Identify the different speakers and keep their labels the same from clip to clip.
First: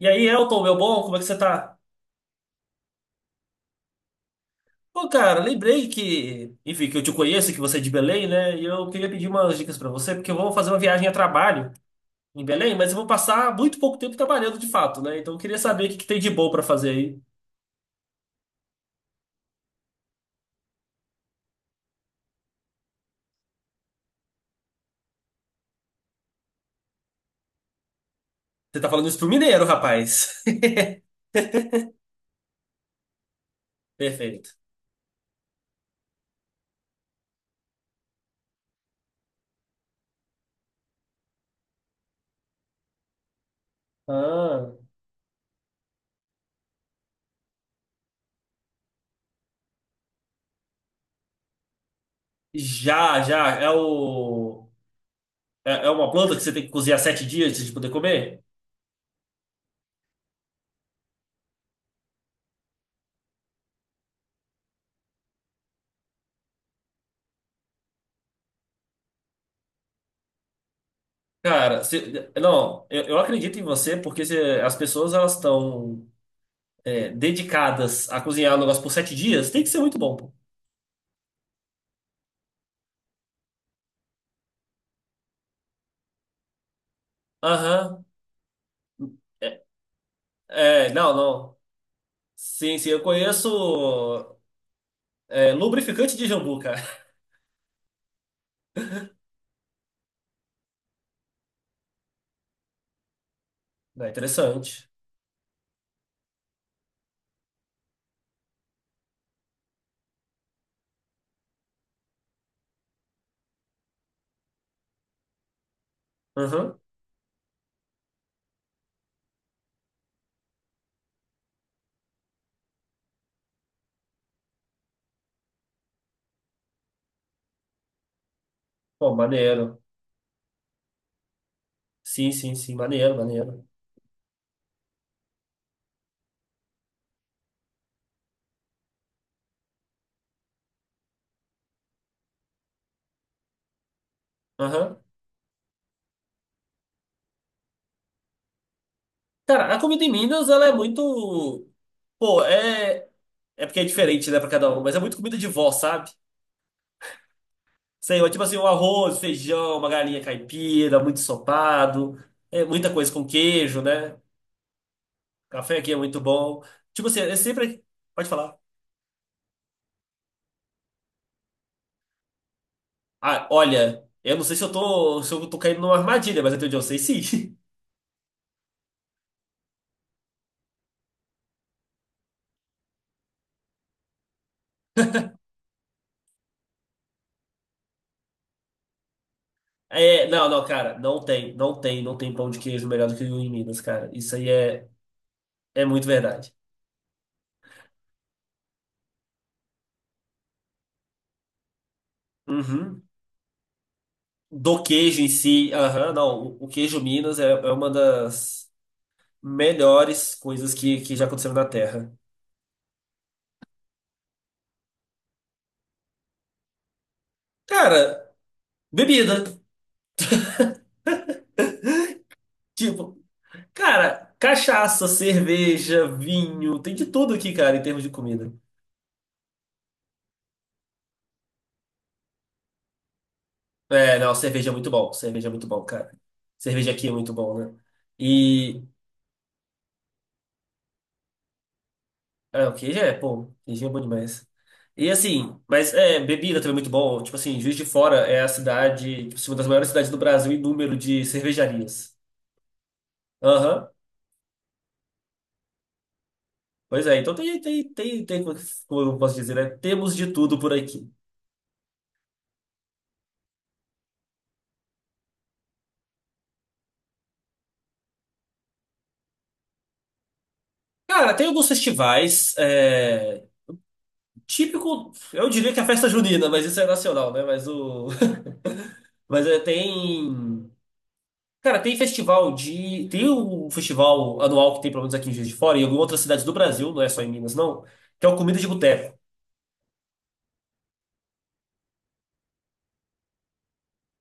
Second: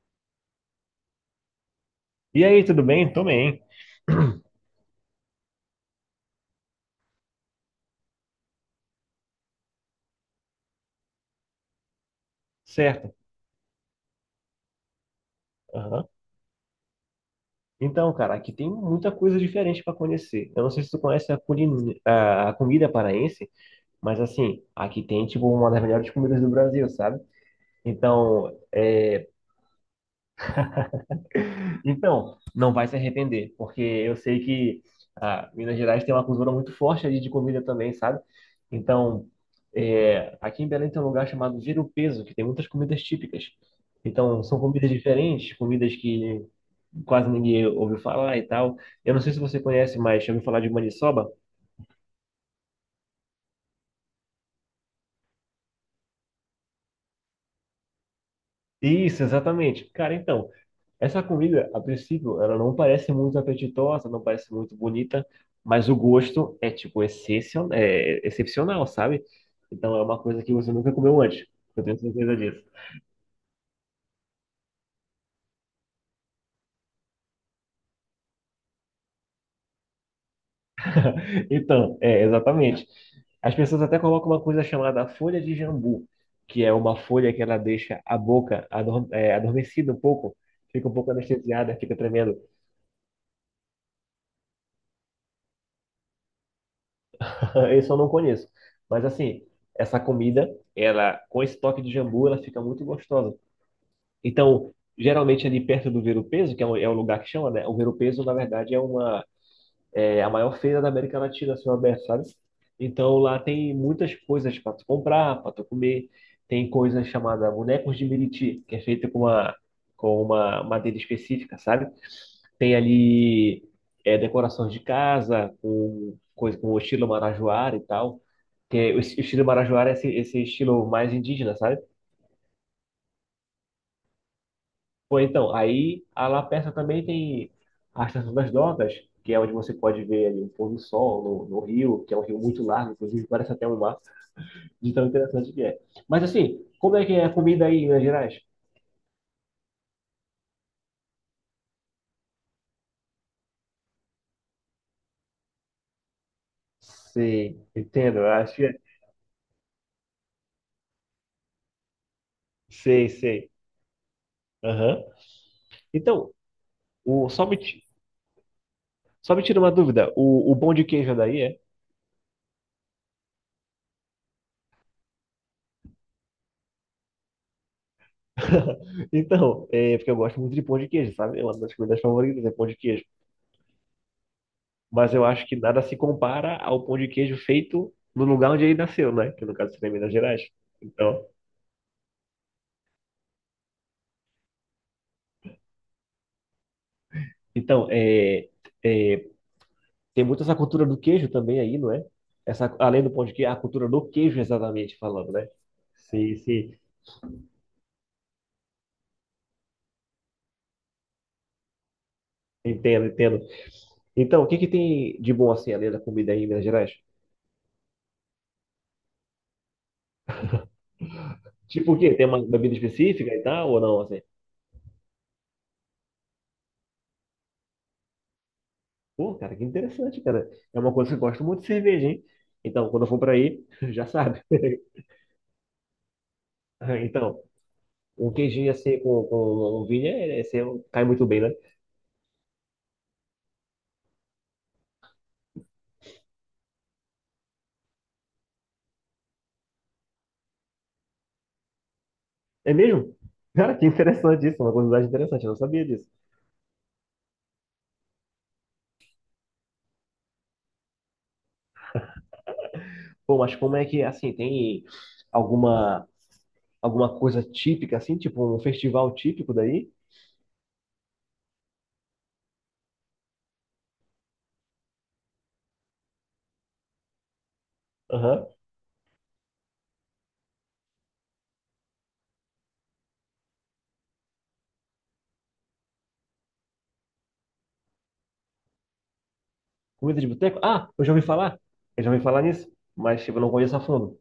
Speaker 1: E aí, Elton, meu bom, como é que você tá?
Speaker 2: E aí, tudo bem? Tô bem.
Speaker 1: Pô, cara, lembrei que, enfim, que eu te conheço, que você é de Belém, né? E eu queria pedir umas dicas pra você, porque eu vou fazer uma viagem a trabalho em Belém, mas eu vou
Speaker 2: Certo.
Speaker 1: passar muito pouco tempo trabalhando de fato, né? Então eu queria saber o que que
Speaker 2: Aham.
Speaker 1: tem de bom pra fazer aí.
Speaker 2: Então, cara, aqui tem muita coisa diferente para conhecer. Eu não sei se tu conhece a, culin... a comida paraense, mas assim, aqui tem tipo uma das melhores comidas do Brasil, sabe? Então,
Speaker 1: Você tá falando isso pro mineiro, rapaz.
Speaker 2: Então, não vai se arrepender, porque eu sei
Speaker 1: Perfeito.
Speaker 2: que Minas Gerais tem uma cultura muito forte ali de comida também, sabe? Então, aqui em Belém tem um lugar chamado Vira o Peso, que tem muitas comidas típicas. Então, são
Speaker 1: Ah,
Speaker 2: comidas diferentes, comidas que quase ninguém ouviu falar e tal. Eu não sei se você conhece, mas já ouviu falar de maniçoba?
Speaker 1: já, já. É o é é uma planta que você tem que cozinhar 7 dias antes de poder comer?
Speaker 2: Isso, exatamente. Cara, então, essa comida, a princípio, ela não parece muito apetitosa, não parece muito bonita, mas o gosto é, tipo, excepcional, sabe? Então é uma coisa que você nunca comeu antes.
Speaker 1: Cara,
Speaker 2: Eu tenho certeza disso.
Speaker 1: não, eu acredito em você. As pessoas elas estão dedicadas a cozinhar o negócio por 7 dias, tem que ser muito bom, pô.
Speaker 2: Então, exatamente. As pessoas até colocam uma coisa chamada folha de jambu, que é uma folha que ela deixa
Speaker 1: Aham.
Speaker 2: a boca
Speaker 1: É,
Speaker 2: adormecida um pouco, fica
Speaker 1: é,
Speaker 2: um pouco
Speaker 1: não, não.
Speaker 2: anestesiada, fica tremendo.
Speaker 1: Sim, sim, eu conheço lubrificante de jambu, cara.
Speaker 2: Isso eu não conheço. Mas assim, essa comida, ela com esse toque de jambu, ela fica muito gostosa.
Speaker 1: É
Speaker 2: Então,
Speaker 1: interessante.
Speaker 2: geralmente ali perto do Ver-o-Peso, que é o lugar que chama, né? O Ver-o-Peso, na verdade, é uma é a maior feira da América Latina, a céu aberto, sabe? Então, lá tem muitas coisas para tu comprar, para tu comer. Tem
Speaker 1: Aham.
Speaker 2: coisa chamada bonecos de Meriti, que é feita com uma madeira específica, sabe? Tem ali decorações de casa, com coisa com o estilo marajoara e tal. Que é, o
Speaker 1: Pô,
Speaker 2: es- o estilo
Speaker 1: maneiro.
Speaker 2: marajoara é esse, estilo mais indígena, sabe?
Speaker 1: Sim, sim, sim, maneiro, maneiro.
Speaker 2: Foi então, aí a La Persa também tem a Estação das Docas, que é onde você pode ver ali o pôr do sol no rio, que é um rio muito largo, inclusive parece até um mar, de
Speaker 1: Aham.
Speaker 2: tão interessante que é. Mas assim, como é que é a comida aí em Minas Gerais?
Speaker 1: Cara, a comida em Minas, ela é muito. Pô, é. É porque é diferente, né, pra cada um, mas é muito comida de vó, sabe?
Speaker 2: Sei, entendo.
Speaker 1: Sei, lá,
Speaker 2: eu
Speaker 1: tipo
Speaker 2: Acho
Speaker 1: assim,
Speaker 2: que
Speaker 1: um
Speaker 2: é.
Speaker 1: arroz, feijão, uma galinha caipira, muito ensopado, muita
Speaker 2: Sei,
Speaker 1: coisa com
Speaker 2: sei.
Speaker 1: queijo, né?
Speaker 2: Aham.
Speaker 1: Café aqui é muito
Speaker 2: Então,
Speaker 1: bom. Tipo assim,
Speaker 2: o,
Speaker 1: é
Speaker 2: só me, ti-
Speaker 1: sempre. Pode falar.
Speaker 2: só me tira uma dúvida, o pão de queijo é daí é?
Speaker 1: Ah, olha, eu não sei se eu tô caindo numa armadilha, mas até onde eu sei, sim.
Speaker 2: Então, é porque eu gosto muito de pão de queijo, sabe? É uma das comidas favoritas é pão de queijo. Mas eu acho que nada se compara ao pão de queijo feito no lugar onde ele nasceu, né? Que no caso seria Minas
Speaker 1: É,
Speaker 2: Gerais.
Speaker 1: não, não, cara, não
Speaker 2: Então,
Speaker 1: tem, não tem, não tem pão de queijo melhor do que o em Minas, cara. Isso aí é muito verdade.
Speaker 2: então, é, tem muito essa cultura do queijo também aí, não é? Essa, além
Speaker 1: Uhum.
Speaker 2: do pão de queijo, a cultura do queijo,
Speaker 1: Do
Speaker 2: exatamente
Speaker 1: queijo em
Speaker 2: falando, né?
Speaker 1: si, aham,
Speaker 2: Sim,
Speaker 1: não, o
Speaker 2: sim,
Speaker 1: queijo Minas é uma das melhores coisas que já aconteceram na Terra.
Speaker 2: entendo, entendo. Então, o que que tem de bom assim, além da comida aí em Minas Gerais?
Speaker 1: Cara, bebida,
Speaker 2: Tipo o quê? Tem uma bebida
Speaker 1: tipo,
Speaker 2: específica e tal, ou não? Assim?
Speaker 1: cara, cachaça, cerveja, vinho, tem de tudo aqui, cara, em termos de comida.
Speaker 2: Pô, cara, que interessante, cara. É uma coisa que eu gosto muito de cerveja, hein? Então, quando eu for pra aí, já
Speaker 1: É, não,
Speaker 2: sabe.
Speaker 1: cerveja é muito bom. Cerveja é muito bom, cara. Cerveja aqui é muito
Speaker 2: Então,
Speaker 1: bom, né?
Speaker 2: um queijinho
Speaker 1: E.
Speaker 2: assim com ovinha é, assim, cai muito bem, né?
Speaker 1: É, o queijo é, pô, queijo é bom demais. E assim, mas bebida também é muito bom. Tipo assim, Juiz de Fora é a cidade, tipo, assim, uma das maiores cidades do Brasil em número de cervejarias.
Speaker 2: É mesmo? Cara, que
Speaker 1: Aham.
Speaker 2: interessante isso, uma curiosidade interessante, eu não sabia disso.
Speaker 1: Pois é, então tem, como eu posso dizer, né? Temos de tudo por aqui.
Speaker 2: Pô, mas como é que, assim, tem alguma, alguma coisa típica, assim, tipo um festival típico daí?
Speaker 1: Cara, tem alguns festivais, típico, eu diria que é a festa junina, mas isso é nacional, né? Mas o.
Speaker 2: Aham.
Speaker 1: Mas é, tem. Cara, tem festival de. Tem um festival anual que tem, pelo menos aqui em Juiz de Fora, e em algumas outras cidades do Brasil, não é só em Minas, não, que é o Comida de Boteco.
Speaker 2: Comida de boteco? Ah, eu já ouvi falar. Eu já ouvi falar nisso, mas tipo, eu não conheço a fundo.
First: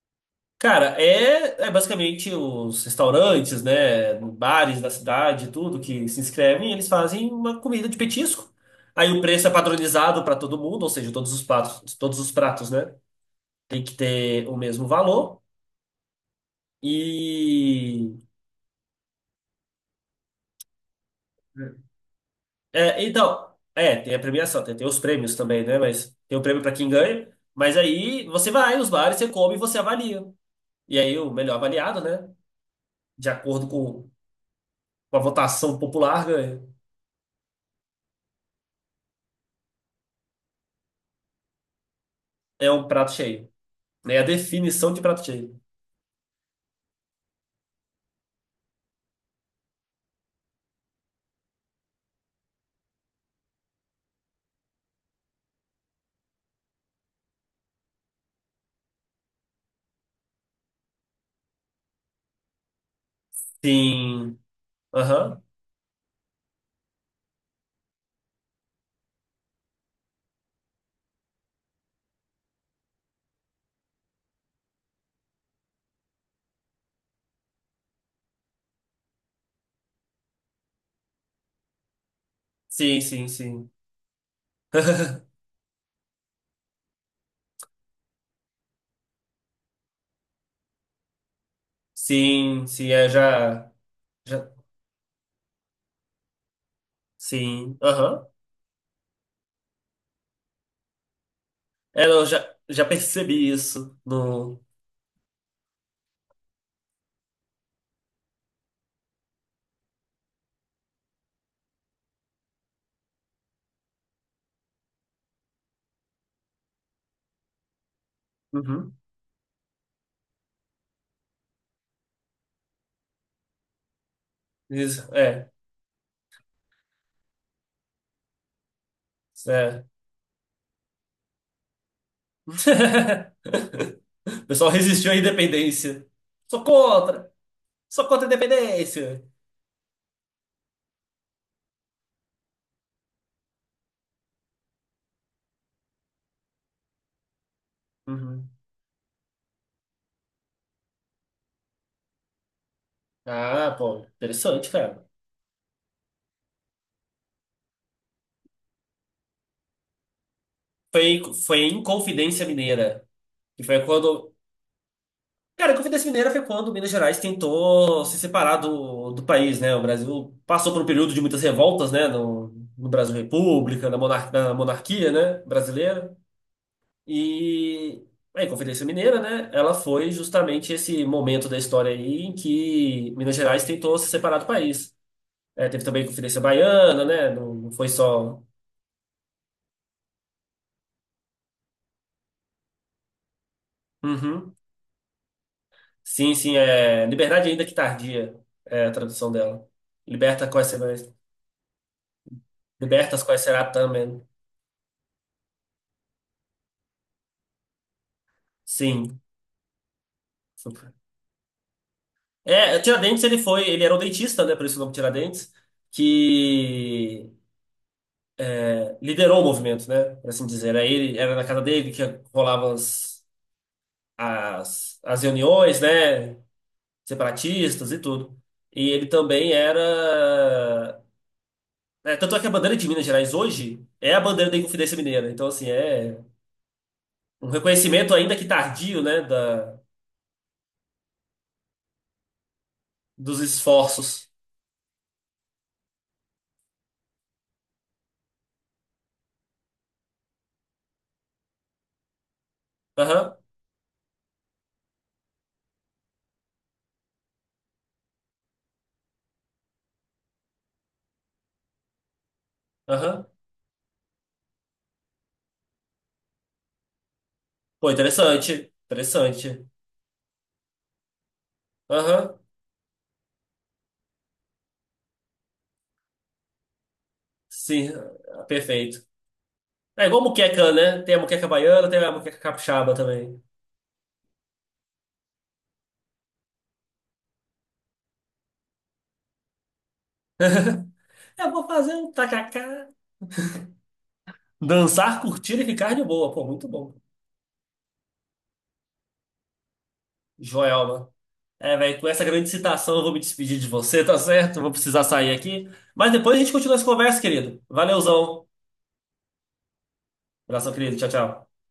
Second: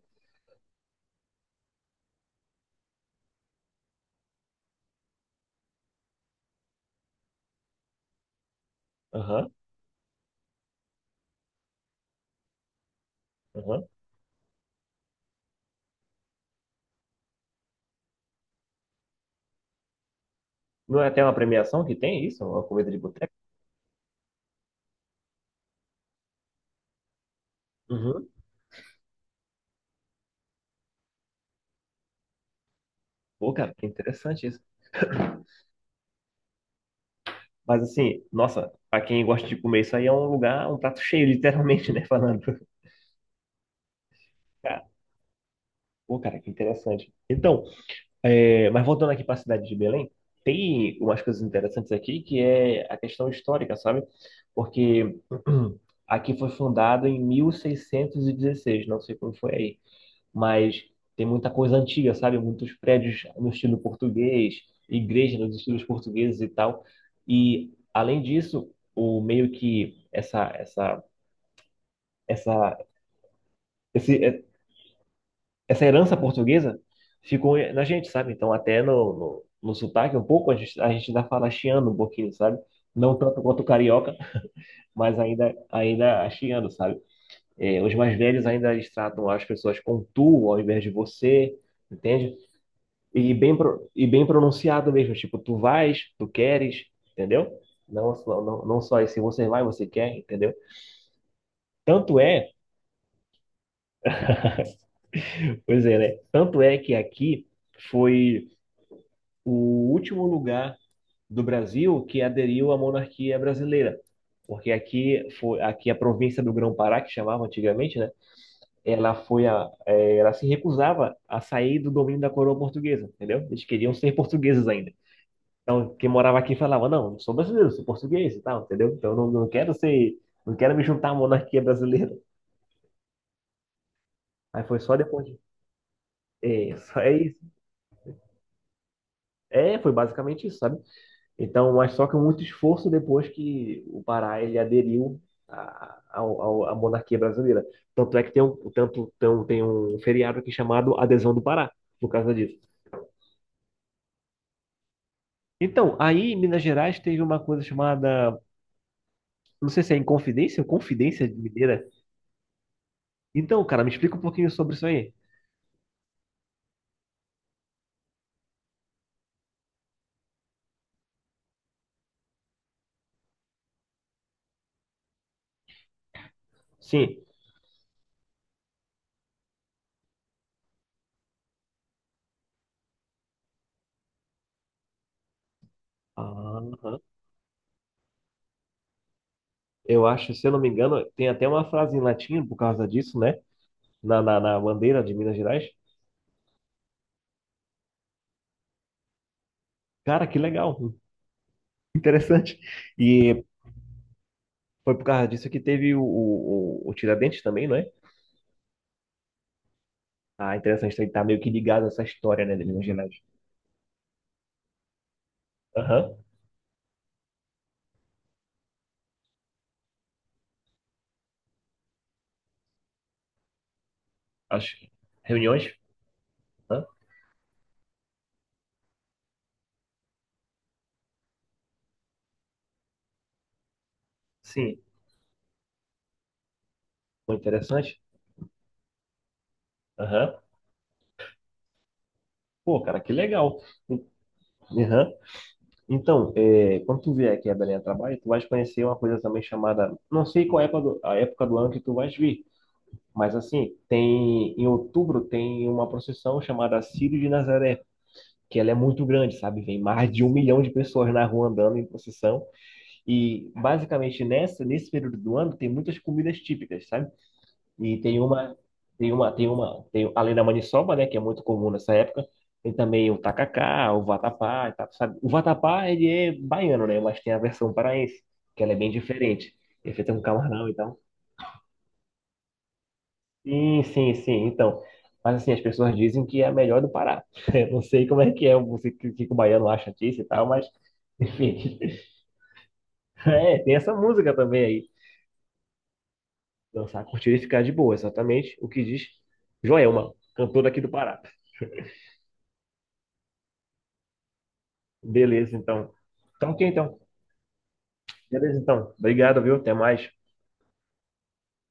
Speaker 1: Cara, é basicamente os restaurantes, né, bares da cidade, tudo que se inscrevem, eles fazem uma comida de petisco. Aí o preço é
Speaker 2: Aham,
Speaker 1: padronizado para todo mundo, ou seja, todos os pratos, né, tem
Speaker 2: aham.
Speaker 1: que ter o mesmo valor. E
Speaker 2: Não é até uma premiação que tem isso? Uma comida de
Speaker 1: É,
Speaker 2: boteco?
Speaker 1: então, é, tem a premiação, tem os prêmios também, né? Mas tem o prêmio pra quem ganha. Mas aí
Speaker 2: Uhum.
Speaker 1: você vai nos bares, você come e você avalia. E aí o melhor avaliado, né? De
Speaker 2: Pô,
Speaker 1: acordo
Speaker 2: cara, que
Speaker 1: com
Speaker 2: interessante isso.
Speaker 1: com a votação popular, ganha.
Speaker 2: Mas assim, nossa, pra quem gosta de comer isso aí é um lugar, um prato cheio, literalmente, né? Falando.
Speaker 1: É um prato cheio, né? É a
Speaker 2: Cara.
Speaker 1: definição de prato cheio.
Speaker 2: Pô, cara, que interessante. Então, mas voltando aqui para a cidade de Belém, tem umas coisas interessantes aqui que é a questão histórica, sabe? Porque aqui foi fundado em 1616, não sei como foi aí, mas tem muita coisa antiga, sabe? Muitos prédios no estilo
Speaker 1: Sim.
Speaker 2: português, igrejas
Speaker 1: Aham.
Speaker 2: nos estilos portugueses e tal. E além disso, o meio que essa esse, essa herança portuguesa ficou na gente, sabe? Então, até no sotaque, um pouco, a gente ainda fala chiando um pouquinho, sabe?
Speaker 1: Sim,
Speaker 2: Não
Speaker 1: sim,
Speaker 2: tanto quanto o
Speaker 1: sim.
Speaker 2: carioca, mas ainda chiando, sabe? É, os mais velhos ainda eles tratam as pessoas com tu ao invés de você, entende?
Speaker 1: Sim, sim,
Speaker 2: E bem,
Speaker 1: já,
Speaker 2: pro- e bem
Speaker 1: já.
Speaker 2: pronunciado mesmo, tipo, tu vais, tu queres, entendeu?
Speaker 1: Sim.
Speaker 2: Não,
Speaker 1: Aham.
Speaker 2: só esse você vai, você quer, entendeu?
Speaker 1: É,
Speaker 2: Tanto
Speaker 1: eu
Speaker 2: é,
Speaker 1: já, já percebi isso no.
Speaker 2: pois é, né? Tanto é que aqui foi o último lugar do Brasil que aderiu à monarquia brasileira, porque aqui foi aqui a província do Grão-Pará que chamava antigamente, né?
Speaker 1: Uhum.
Speaker 2: Ela ela se recusava a sair do domínio da coroa portuguesa, entendeu? Eles queriam ser portugueses ainda.
Speaker 1: Isso, é.
Speaker 2: Então quem morava aqui falava não, eu sou brasileiro, sou português e tal, entendeu? Então eu não quero
Speaker 1: É.
Speaker 2: ser, não quero me juntar à monarquia brasileira.
Speaker 1: O
Speaker 2: Aí
Speaker 1: pessoal
Speaker 2: foi só
Speaker 1: resistiu à
Speaker 2: depois de,
Speaker 1: independência. Sou
Speaker 2: é, só é
Speaker 1: contra!
Speaker 2: isso.
Speaker 1: Sou contra a independência!
Speaker 2: É, foi basicamente isso, sabe? Então, mas só que muito esforço depois que o Pará ele aderiu à monarquia brasileira. Tanto é que tem
Speaker 1: Uhum.
Speaker 2: um, tanto, tão- tem um feriado aqui chamado Adesão do Pará, por causa disso.
Speaker 1: Ah, pô, interessante, cara.
Speaker 2: Então, aí em Minas Gerais teve uma coisa chamada, não sei se é Inconfidência ou
Speaker 1: Foi,
Speaker 2: Confidência
Speaker 1: em- foi em
Speaker 2: Mineira.
Speaker 1: Confidência Mineira. Que
Speaker 2: Então, cara,
Speaker 1: foi
Speaker 2: me explica um
Speaker 1: quando.
Speaker 2: pouquinho sobre isso aí.
Speaker 1: Cara, a Confidência Mineira foi quando Minas Gerais tentou se separar do país, né? O Brasil passou por um período de muitas revoltas, né? No, no Brasil República, na monarquia, né? Brasileira.
Speaker 2: Sim.
Speaker 1: E a Inconfidência Mineira, né? Ela foi justamente esse momento da história aí em que Minas Gerais tentou se separar do país. É, teve também a Inconfidência
Speaker 2: Aham.
Speaker 1: Baiana, né? Não, não foi só.
Speaker 2: Eu acho, se eu não me engano, tem até uma frase em latim por causa disso, né? Na, na,
Speaker 1: Uhum.
Speaker 2: na bandeira de Minas Gerais.
Speaker 1: Sim, sim, é Liberdade ainda que tardia, é a tradução dela.
Speaker 2: Cara, que
Speaker 1: Liberta quais
Speaker 2: legal,
Speaker 1: será,
Speaker 2: interessante.
Speaker 1: libertas quais
Speaker 2: E
Speaker 1: será também.
Speaker 2: foi por causa disso que teve o Tiradentes também, não é?
Speaker 1: Sim.
Speaker 2: Ah, interessante, ele tá meio que ligado a essa história, né, de
Speaker 1: É, o
Speaker 2: Minas Gerais.
Speaker 1: Tiradentes ele era um dentista, né? Por isso o nome Tiradentes,
Speaker 2: Aham.
Speaker 1: que liderou o movimento, né? Por assim dizer. Aí ele era na casa dele que rolavam as,
Speaker 2: As
Speaker 1: as
Speaker 2: reuniões.
Speaker 1: reuniões, né?
Speaker 2: Aham.
Speaker 1: Separatistas e tudo. E ele também era. Tanto é que a bandeira de Minas Gerais hoje é a bandeira da
Speaker 2: Sim,
Speaker 1: Inconfidência Mineira. Então, assim, é
Speaker 2: foi
Speaker 1: um
Speaker 2: interessante.
Speaker 1: reconhecimento ainda que tardio, né? Da,
Speaker 2: Aham. Pô, cara, que
Speaker 1: dos
Speaker 2: legal.
Speaker 1: esforços.
Speaker 2: Aham. Então, quando tu vier aqui a Belém a trabalho, tu vais conhecer uma coisa também chamada, não sei qual é a época do, ano que tu vais vir, mas
Speaker 1: Aham,
Speaker 2: assim, tem, em outubro tem uma procissão chamada Círio de Nazaré, que ela é muito grande, sabe? Vem mais de 1 milhão de pessoas na rua andando em procissão.
Speaker 1: aham.
Speaker 2: E basicamente nesse período do ano tem muitas comidas típicas, sabe?
Speaker 1: Pô,
Speaker 2: E tem uma,
Speaker 1: interessante.
Speaker 2: tem uma, tem
Speaker 1: Interessante.
Speaker 2: uma, tem, além da maniçoba, né, que é muito comum nessa época,
Speaker 1: Aham,
Speaker 2: tem também o tacacá, o vatapá, e tal, sabe? O vatapá ele é baiano, né? Mas tem a versão
Speaker 1: sim,
Speaker 2: paraense, que ela é bem
Speaker 1: perfeito.
Speaker 2: diferente. É
Speaker 1: É
Speaker 2: feita com
Speaker 1: igual
Speaker 2: camarão
Speaker 1: muqueca,
Speaker 2: e tal.
Speaker 1: né? Tem a muqueca baiana, tem a muqueca capixaba também.
Speaker 2: Sim, sim, sim. Então, mas assim, as pessoas dizem que é a melhor do Pará. Eu não sei como é que é, o que, que o baiano acha disso e tal, mas
Speaker 1: Eu vou
Speaker 2: enfim.
Speaker 1: fazer um tacacá.
Speaker 2: É, tem essa música também aí.
Speaker 1: Dançar, curtir e ficar de boa. Pô, muito bom.
Speaker 2: Dançar, curtir e ficar de boa, exatamente o que diz Joelma, cantora aqui do
Speaker 1: Joelma.
Speaker 2: Pará.
Speaker 1: É, velho, com essa grande citação eu vou me despedir de você, tá certo? Vou precisar sair
Speaker 2: Beleza,
Speaker 1: aqui.
Speaker 2: então.
Speaker 1: Mas depois a gente
Speaker 2: Então, ok,
Speaker 1: continua essa
Speaker 2: então.
Speaker 1: conversa, querido. Valeuzão.
Speaker 2: Beleza, então. Obrigado, viu? Até mais.
Speaker 1: Abração, querido. Tchau, tchau.